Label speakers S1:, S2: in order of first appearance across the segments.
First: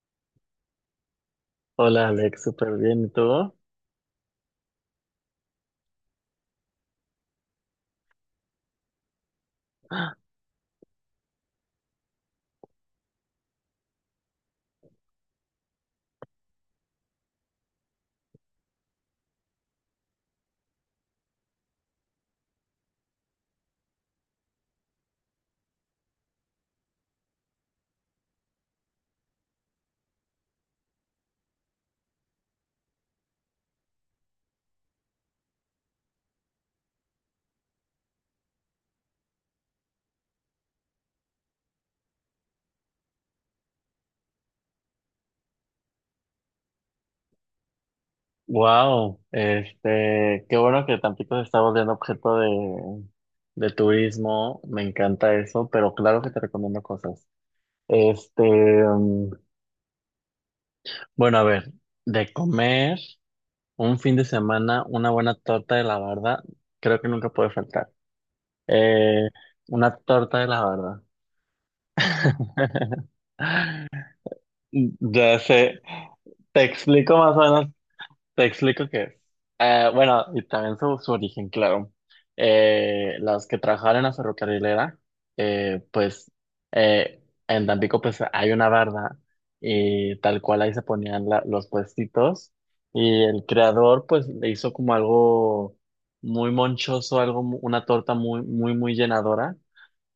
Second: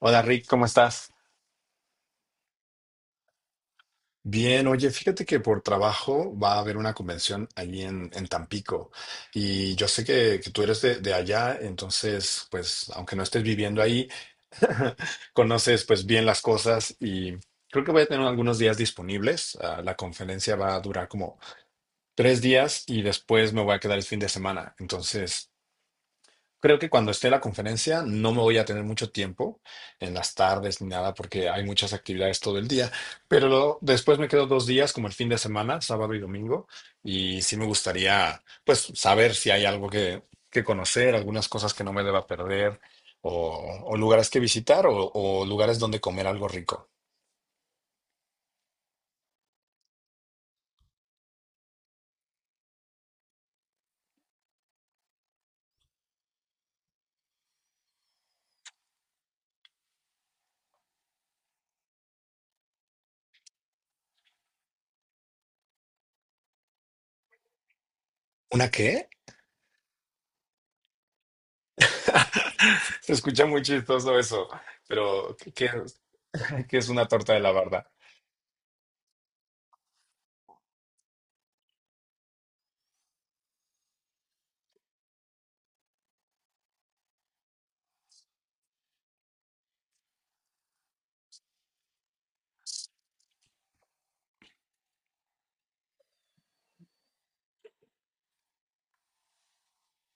S1: Hola Rick, ¿cómo estás?
S2: Hola Alex, súper bien. ¿Y tú?
S1: Bien, oye, fíjate que por trabajo va a haber una convención allí en Tampico y yo sé que tú eres de allá, entonces, pues, aunque no estés viviendo ahí, conoces pues bien las cosas y creo que voy a tener algunos días disponibles. Ah, la conferencia va a durar como 3 días y después me voy a quedar el fin de semana, entonces. Creo que cuando esté la conferencia no me voy a tener mucho tiempo en las tardes ni nada porque hay muchas actividades todo el día, pero después me quedo 2 días como el fin de semana, sábado y domingo, y sí me gustaría pues saber si hay algo que conocer, algunas cosas que no me deba perder o lugares que visitar o lugares donde comer algo rico.
S2: Wow, qué bueno que Tampico se está volviendo objeto de turismo. Me encanta eso, pero claro que te recomiendo cosas. Este, mm, bueno, a ver, de comer un fin de semana, una buena torta de la barda, creo que nunca puede faltar.
S1: ¿Una qué?
S2: Eh, una torta de la barda.
S1: Se escucha muy chistoso eso, pero
S2: Ya sé. Te
S1: ¿qué es una
S2: explico
S1: torta
S2: más
S1: de
S2: o
S1: la
S2: menos.
S1: barda?
S2: Te explico qué es. Bueno, y también su origen, claro. Las que trabajaban en la ferrocarrilera, eh, pues eh, en Tampico pues hay una barda y tal cual ahí se ponían los puestitos y el creador pues le hizo como algo muy monchoso, una torta muy, muy, muy llenadora,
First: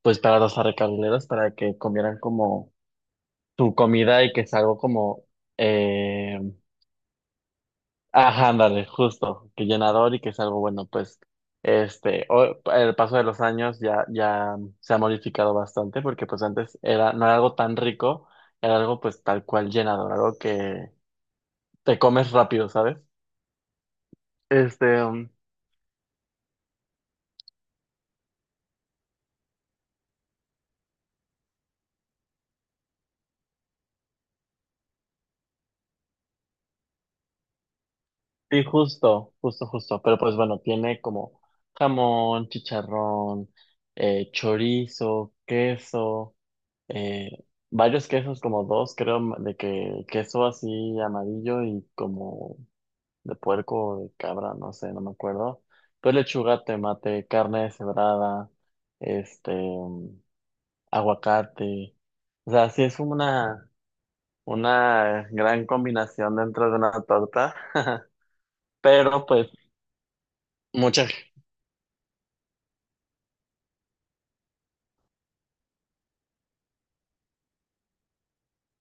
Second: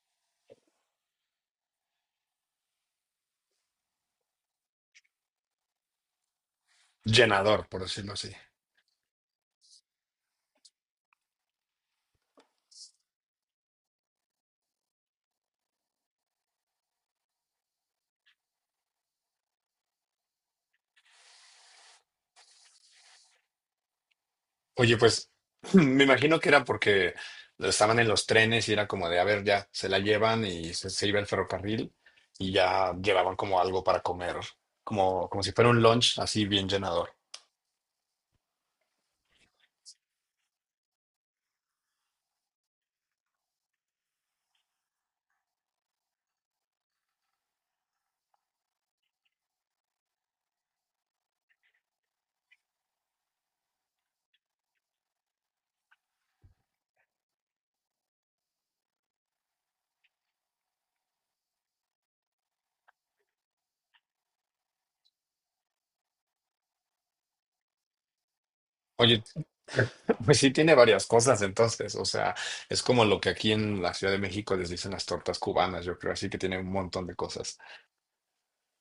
S2: pues para los ferrocarrileros, para que comieran como su comida y que es algo como... eh,
S1: Llenador, por decirlo así.
S2: Ajá, ándale, justo, que llenador y que es algo bueno, pues, el paso de los años ya se ha modificado bastante, porque pues antes era, no era algo tan rico, era algo pues tal cual llenador, algo que te comes rápido, ¿sabes?
S1: Oye,
S2: Este, um,
S1: pues me imagino que era porque estaban en los trenes y era como de, a ver, ya se la llevan y se iba el ferrocarril y ya llevaban como algo para comer, como si fuera un lunch así bien llenador.
S2: sí, justo, justo, justo, pero pues bueno, tiene como jamón, chicharrón, chorizo, queso, eh, varios quesos, como dos, creo, de que queso así amarillo y como de puerco o de cabra, no sé, no me acuerdo. Pues lechuga, tomate, carne deshebrada, este, mm, aguacate. O sea, una gran combinación dentro de una torta,
S1: Oye,
S2: pero pues
S1: pues sí tiene varias
S2: muchas,
S1: cosas entonces, o sea, es como lo que aquí en la Ciudad de México les dicen las tortas cubanas, yo creo, así que tiene un montón de cosas.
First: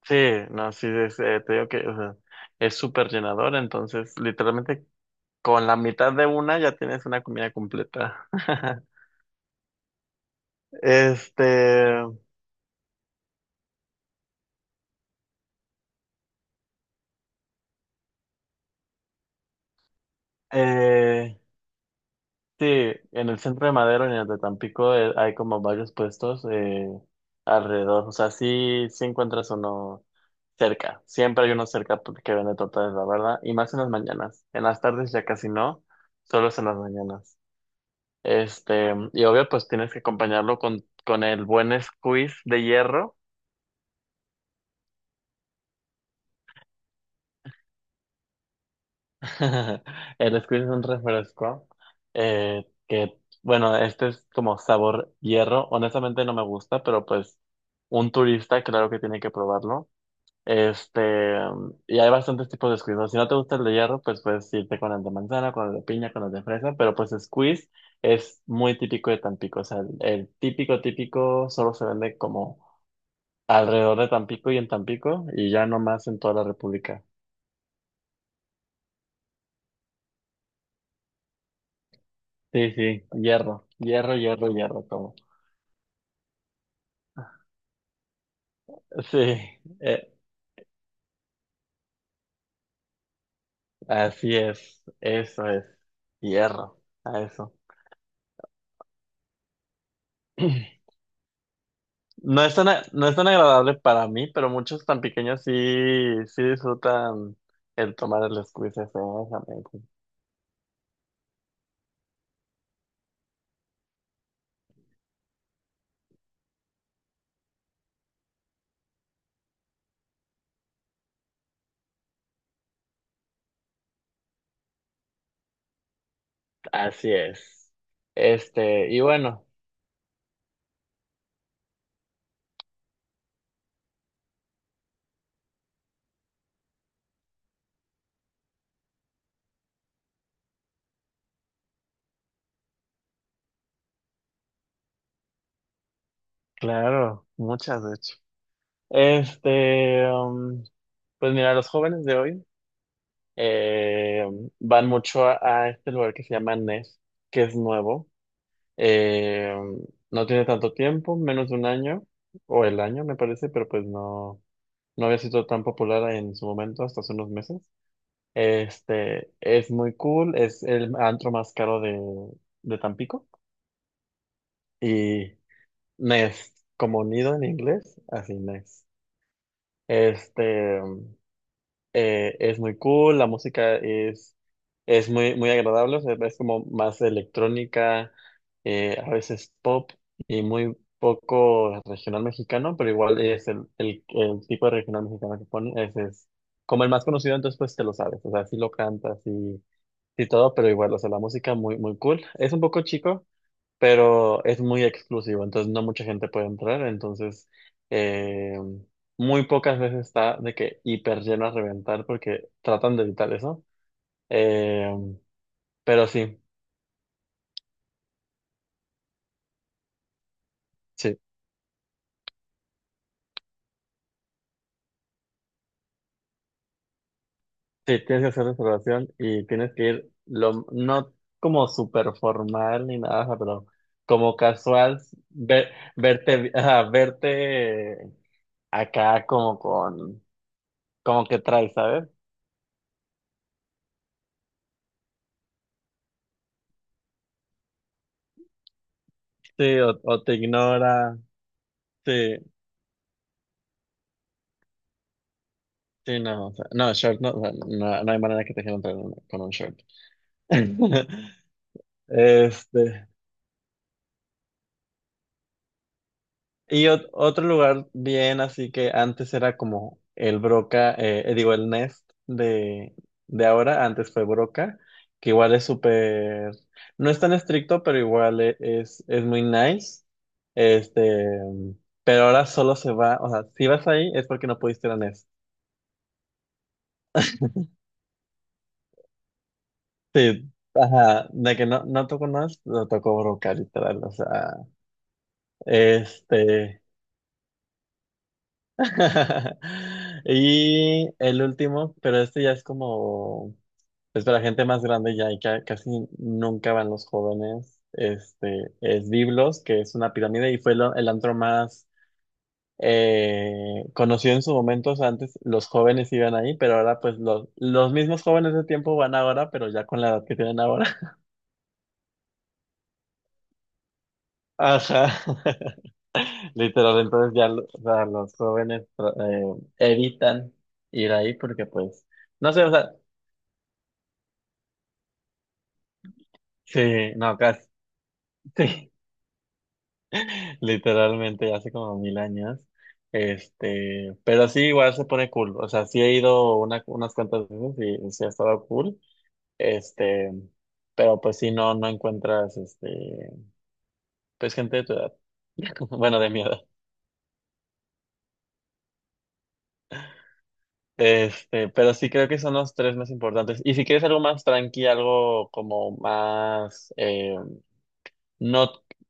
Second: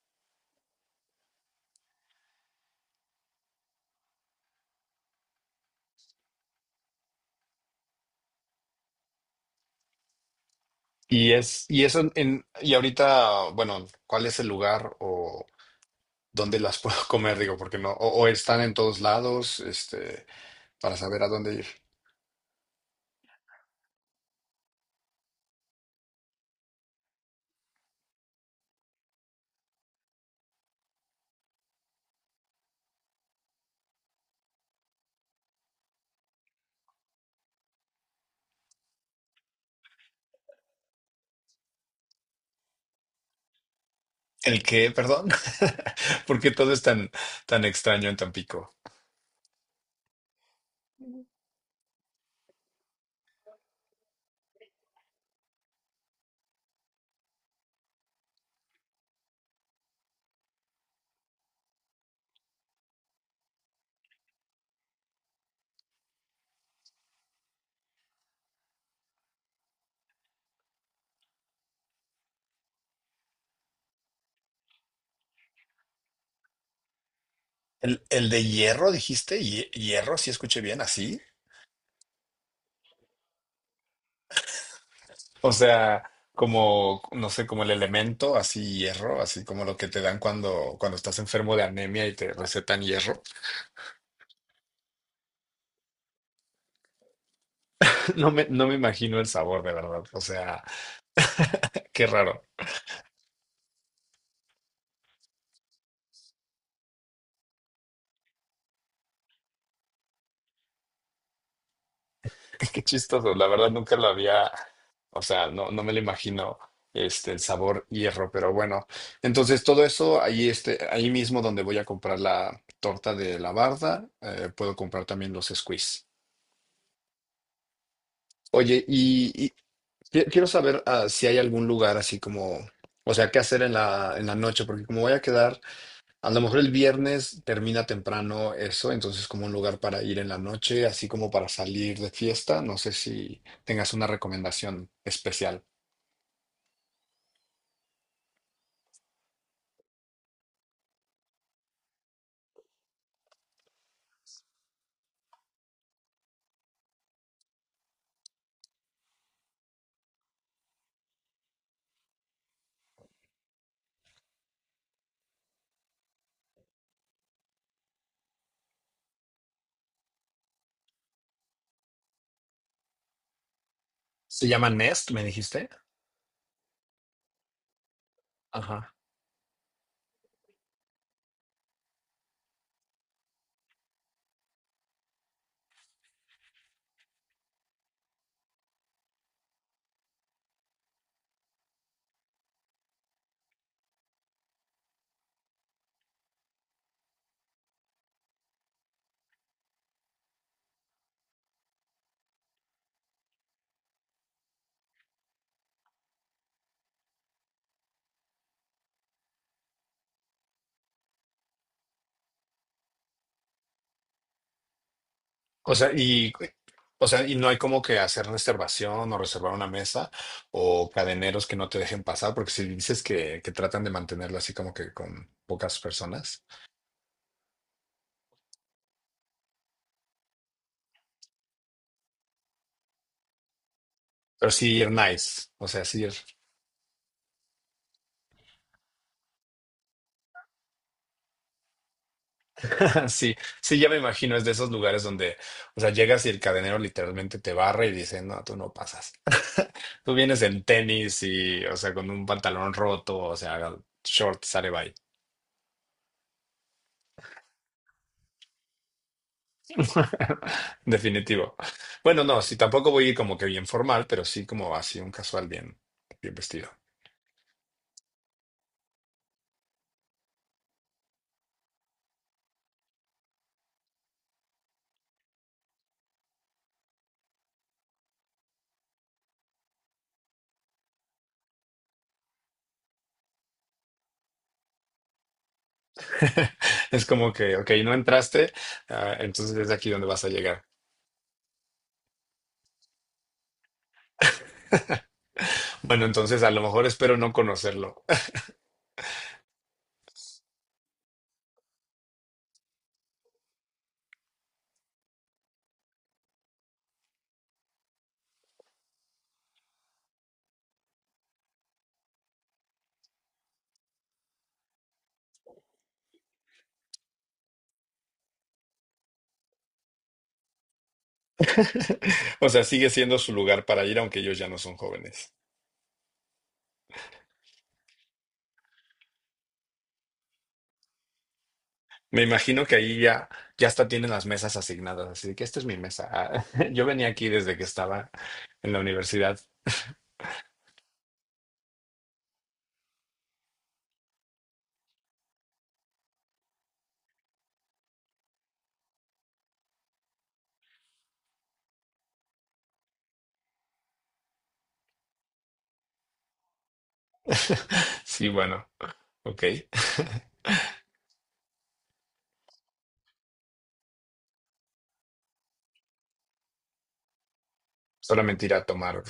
S2: sí, no, sí, te digo que, o sea, es súper llenador, entonces literalmente con la mitad de una ya tienes una comida completa.
S1: Y
S2: Este,
S1: es, y eso en, y ahorita, bueno, ¿cuál es el lugar o dónde las puedo comer? Digo, porque no, o están en todos lados, este. Para saber a
S2: eh,
S1: dónde ir.
S2: Sí, en el centro de Madero y en el de Tampico hay como varios puestos alrededor. O sea, sí, sí encuentras uno cerca. Siempre hay uno cerca que vende tortas, la verdad. Y más en las mañanas. En las tardes ya casi no, solo es en las mañanas. Este, y obvio, pues tienes que acompañarlo con el buen squeeze de hierro.
S1: ¿El qué? Perdón. ¿Porque todo es tan, tan extraño en Tampico?
S2: El squeeze es un refresco eh, que, bueno, este es como sabor hierro. Honestamente no me gusta, pero pues un turista claro que tiene que probarlo. Este, y hay bastantes tipos de squeeze, ¿no? Si no te gusta el de hierro, pues puedes irte con el de manzana, con el de piña, con el de fresa, pero pues squeeze es muy típico de Tampico. O sea, el típico, típico solo se vende como alrededor de Tampico y en Tampico y ya no más en toda la República.
S1: ¿El de hierro, dijiste? ¿Hierro? Si escuché bien, así.
S2: Sí, sí, hierro, hierro, hierro, hierro, como.
S1: O sea, como, no sé, como el elemento, así
S2: Sí,
S1: hierro, así como lo que te
S2: eh,
S1: dan cuando, cuando estás enfermo de anemia y te recetan hierro.
S2: así es, eso es, hierro, a eso.
S1: No me imagino el sabor, de verdad. O sea, qué raro.
S2: No es tan agradable para mí, pero muchos tan pequeños sí, sí disfrutan el tomar el squeeze ese, exactamente.
S1: Qué chistoso, la verdad nunca lo había, o sea, no, no me lo imagino este, el sabor hierro, pero bueno, entonces todo eso ahí, este, ahí mismo donde voy a comprar la torta de la barda, puedo comprar también los squeeze.
S2: Así es.
S1: Oye,
S2: Este, y bueno,
S1: quiero saber ah, si hay algún lugar así como, o sea, qué hacer en la noche, porque como voy a quedar a lo mejor el viernes termina temprano eso, entonces como un lugar para ir en la noche, así como para salir de fiesta. No sé si tengas una recomendación especial.
S2: claro, muchas de hecho. Este, um, pues mira, los jóvenes de hoy eh, van mucho a este lugar que se llama NES, que es nuevo. Eh, no tiene tanto tiempo, menos de un año, o el año me parece, pero pues no, no había sido tan popular en su momento hasta hace unos meses. Este, es muy cool, es el antro más caro de Tampico
S1: Se llama Nest, me
S2: y
S1: dijiste.
S2: Nest, como nido en inglés, así Nest.
S1: Ajá.
S2: Este, es muy cool, es muy, muy agradable, o sea, es como más electrónica, a veces pop y muy poco regional mexicano, pero igual es el tipo de regional mexicano que ponen, es como el más conocido, entonces pues te lo sabes, o sea, sí lo cantas y todo, pero igual, o sea, la música muy, muy cool. Es un poco chico, pero es muy exclusivo, entonces no mucha gente puede entrar, entonces eh, muy pocas veces está de que hiper lleno a reventar porque tratan de evitar eso. Eh,
S1: O sea,
S2: pero
S1: y,
S2: sí,
S1: o sea, y no hay como que hacer reservación o reservar una mesa o
S2: sí,
S1: cadeneros que no te dejen pasar, porque si dices que tratan de mantenerlo así como que con pocas personas,
S2: sí, tienes que hacer reservación y tienes que ir, lo, no como súper formal ni nada, ajá, pero como
S1: pero sí ir
S2: casual,
S1: nice, o
S2: ver-
S1: sea, sí ir.
S2: ajá, verte acá como con, como que traes, ¿sabes?
S1: Sí, sí, ya me imagino, es de esos lugares donde, o sea, llegas y el cadenero literalmente te barre y dice, no, tú no pasas.
S2: Sí,
S1: Tú
S2: o te
S1: vienes en
S2: ignora,
S1: tenis y, o sea, con un
S2: sí.
S1: pantalón roto, o sea, short, sale bye.
S2: Sí, no, o sea, no, short, no, o sea, no, no hay manera que te quieran con un short.
S1: Definitivo. Bueno, no, sí, tampoco voy
S2: Este,
S1: a ir como que bien formal, pero sí como así un casual bien, bien vestido.
S2: y otro lugar bien, así que antes era como el Broca, digo, el Nest de ahora, antes fue Broca, que igual es súper, no es tan estricto, pero igual es muy nice. Este, pero ahora solo se va, o sea, si vas ahí es porque no pudiste ir a Nest.
S1: Es como que, ok, no entraste, ah, entonces es aquí donde vas a
S2: Sí,
S1: llegar.
S2: ajá, de que no, no tocó Nest, lo tocó Broca, literal, o sea.
S1: Bueno, entonces a lo
S2: Este.
S1: mejor espero no conocerlo.
S2: Y el último, pero este ya es como, pues para gente más grande ya y casi nunca van los jóvenes. Este es Biblos, que es una pirámide y fue el antro más conocido en su momento. O sea, antes los jóvenes iban ahí, pero ahora pues los mismos jóvenes de tiempo van ahora, pero ya con la edad que tienen ahora.
S1: O sea, sigue siendo su lugar para ir, aunque ellos ya no son
S2: Ajá.
S1: jóvenes.
S2: Literal, entonces ya o sea, los jóvenes evitan ir ahí porque pues,
S1: Me
S2: no sé,
S1: imagino
S2: o
S1: que
S2: sea,
S1: ahí ya, ya hasta tienen las mesas asignadas, así de que esta es mi mesa. Ah, yo venía
S2: sí,
S1: aquí
S2: no,
S1: desde que
S2: casi,
S1: estaba en la
S2: sí,
S1: universidad.
S2: literalmente hace como mil años, este, pero sí, igual se pone cool, o sea, sí he ido una, unas cuantas veces y sí ha estado cool, este, pero pues sí, no, no encuentras, este, pues gente de tu edad, bueno, de mi edad.
S1: Sí, bueno, ok.
S2: Este, pero sí creo que son los tres más importantes. Y si quieres algo más tranqui, algo como más,
S1: Solamente ir a
S2: no,
S1: tomar.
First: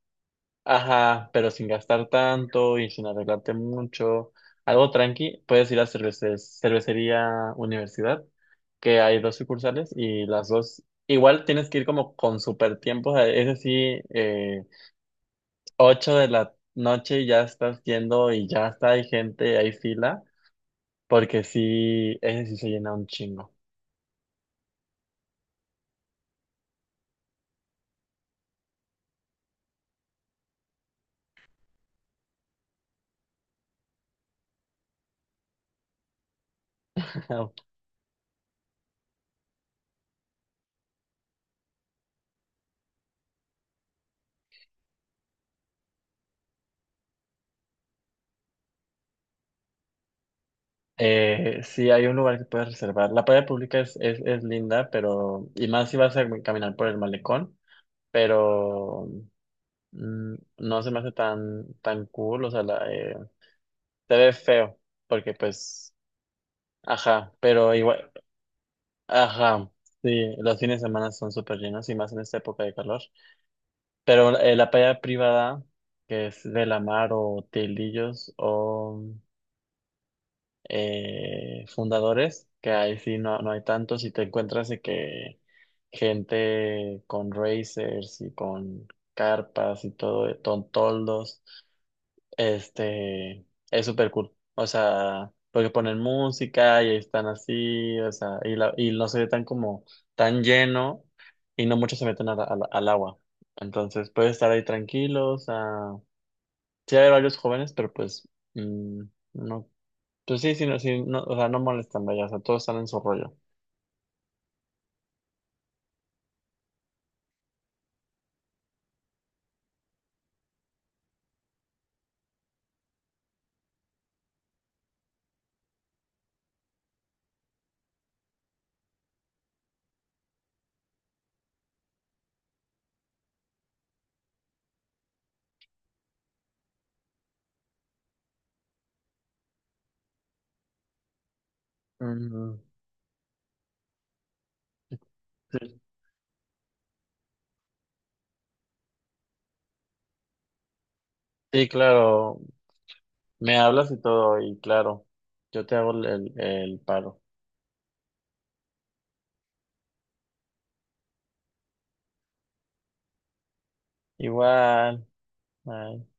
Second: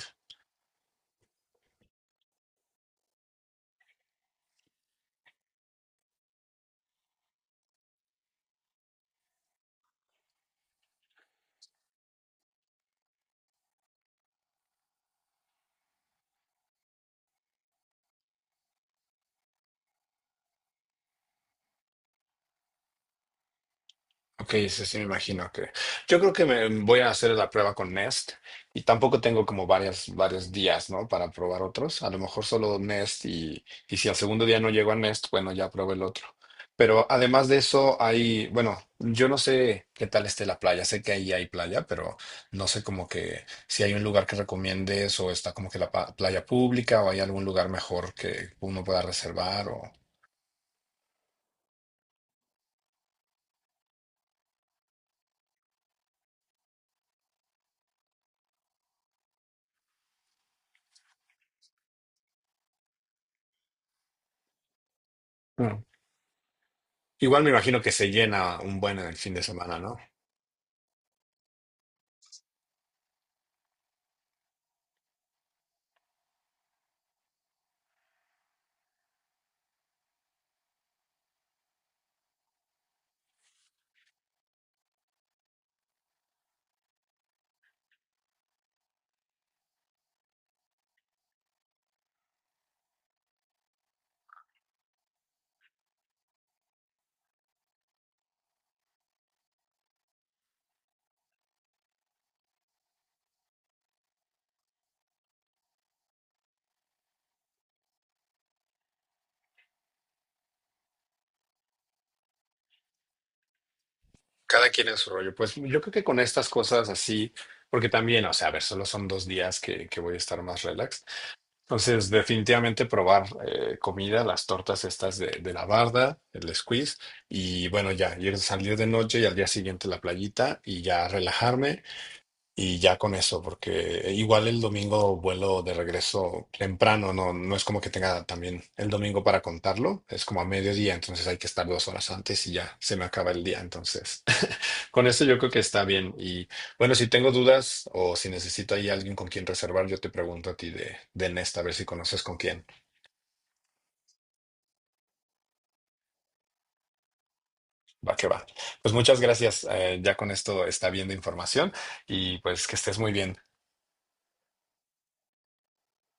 S2: ajá, pero sin gastar tanto y sin arreglarte mucho. Algo tranqui, puedes ir a cervecería universidad, que hay dos sucursales y las dos. Igual tienes que ir como con super tiempos. Es decir, 8 de la noche y ya estás yendo y ya está, hay gente, hay fila, porque sí, ese sí se llena un chingo.
S1: Ok, sí, sí, me imagino que. Yo creo que me voy a hacer la prueba con Nest y tampoco tengo como varias, varios días, ¿no? Para probar otros. A lo mejor solo Nest y si al segundo día no llego a Nest, bueno, ya pruebo el otro. Pero además de eso, hay, bueno, yo no sé qué tal esté la playa. Sé que ahí hay playa, pero no sé como que si hay un lugar que recomiendes o está como que la playa pública o hay algún lugar mejor que uno pueda reservar o.
S2: Sí, hay un lugar que puedes reservar. La playa pública es linda, pero, y más si vas a caminar por el malecón. Pero mm, no se me hace tan, tan cool, o sea, se ve feo, porque
S1: Claro.
S2: pues, ajá,
S1: Igual me
S2: pero
S1: imagino que
S2: igual,
S1: se llena un buen el fin de
S2: ajá,
S1: semana, ¿no?
S2: sí, los fines de semana son súper llenos y más en esta época de calor, pero la playa privada, que es de la mar o Tildillos o Fundadores, que ahí sí no, no hay tantos y te encuentras de que gente con racers y con carpas y todo, con toldos. Este, es súper cool. O sea, porque ponen música y están así, o sea, y no se ve tan como tan lleno y no muchos se meten al agua. Entonces puedes estar ahí tranquilos. O sea, sí hay varios jóvenes, pero pues mm, no, pues sí, sí, no, sí, no, o sea, no molestan, vaya, o sea, todos están en su rollo.
S1: Cada quien en su rollo. Pues yo creo que con estas cosas así, porque también, o sea, a ver, solo son 2 días que voy a estar más relax. Entonces, definitivamente probar comida, las tortas estas de la barda, el squeeze, y bueno, ya, ir a salir de noche y al día siguiente la playita y ya relajarme y ya con eso, porque igual el domingo vuelo de regreso temprano, no, no es como que tenga también el domingo para contarlo, es como a mediodía, entonces hay que estar 2 horas antes y
S2: Ujú.
S1: ya se me acaba el día, entonces. Con eso yo creo que
S2: Sí,
S1: está bien. Y bueno, si tengo dudas o si necesito ahí alguien con quien reservar, yo te pregunto a ti de Nesta, a
S2: sí,
S1: ver si conoces con
S2: claro,
S1: quién.
S2: me hablas y todo, y claro, yo te hago el paro.
S1: Va que va. Pues muchas gracias. Ya con esto está bien de información y pues que estés muy bien.
S2: Igual. Bye.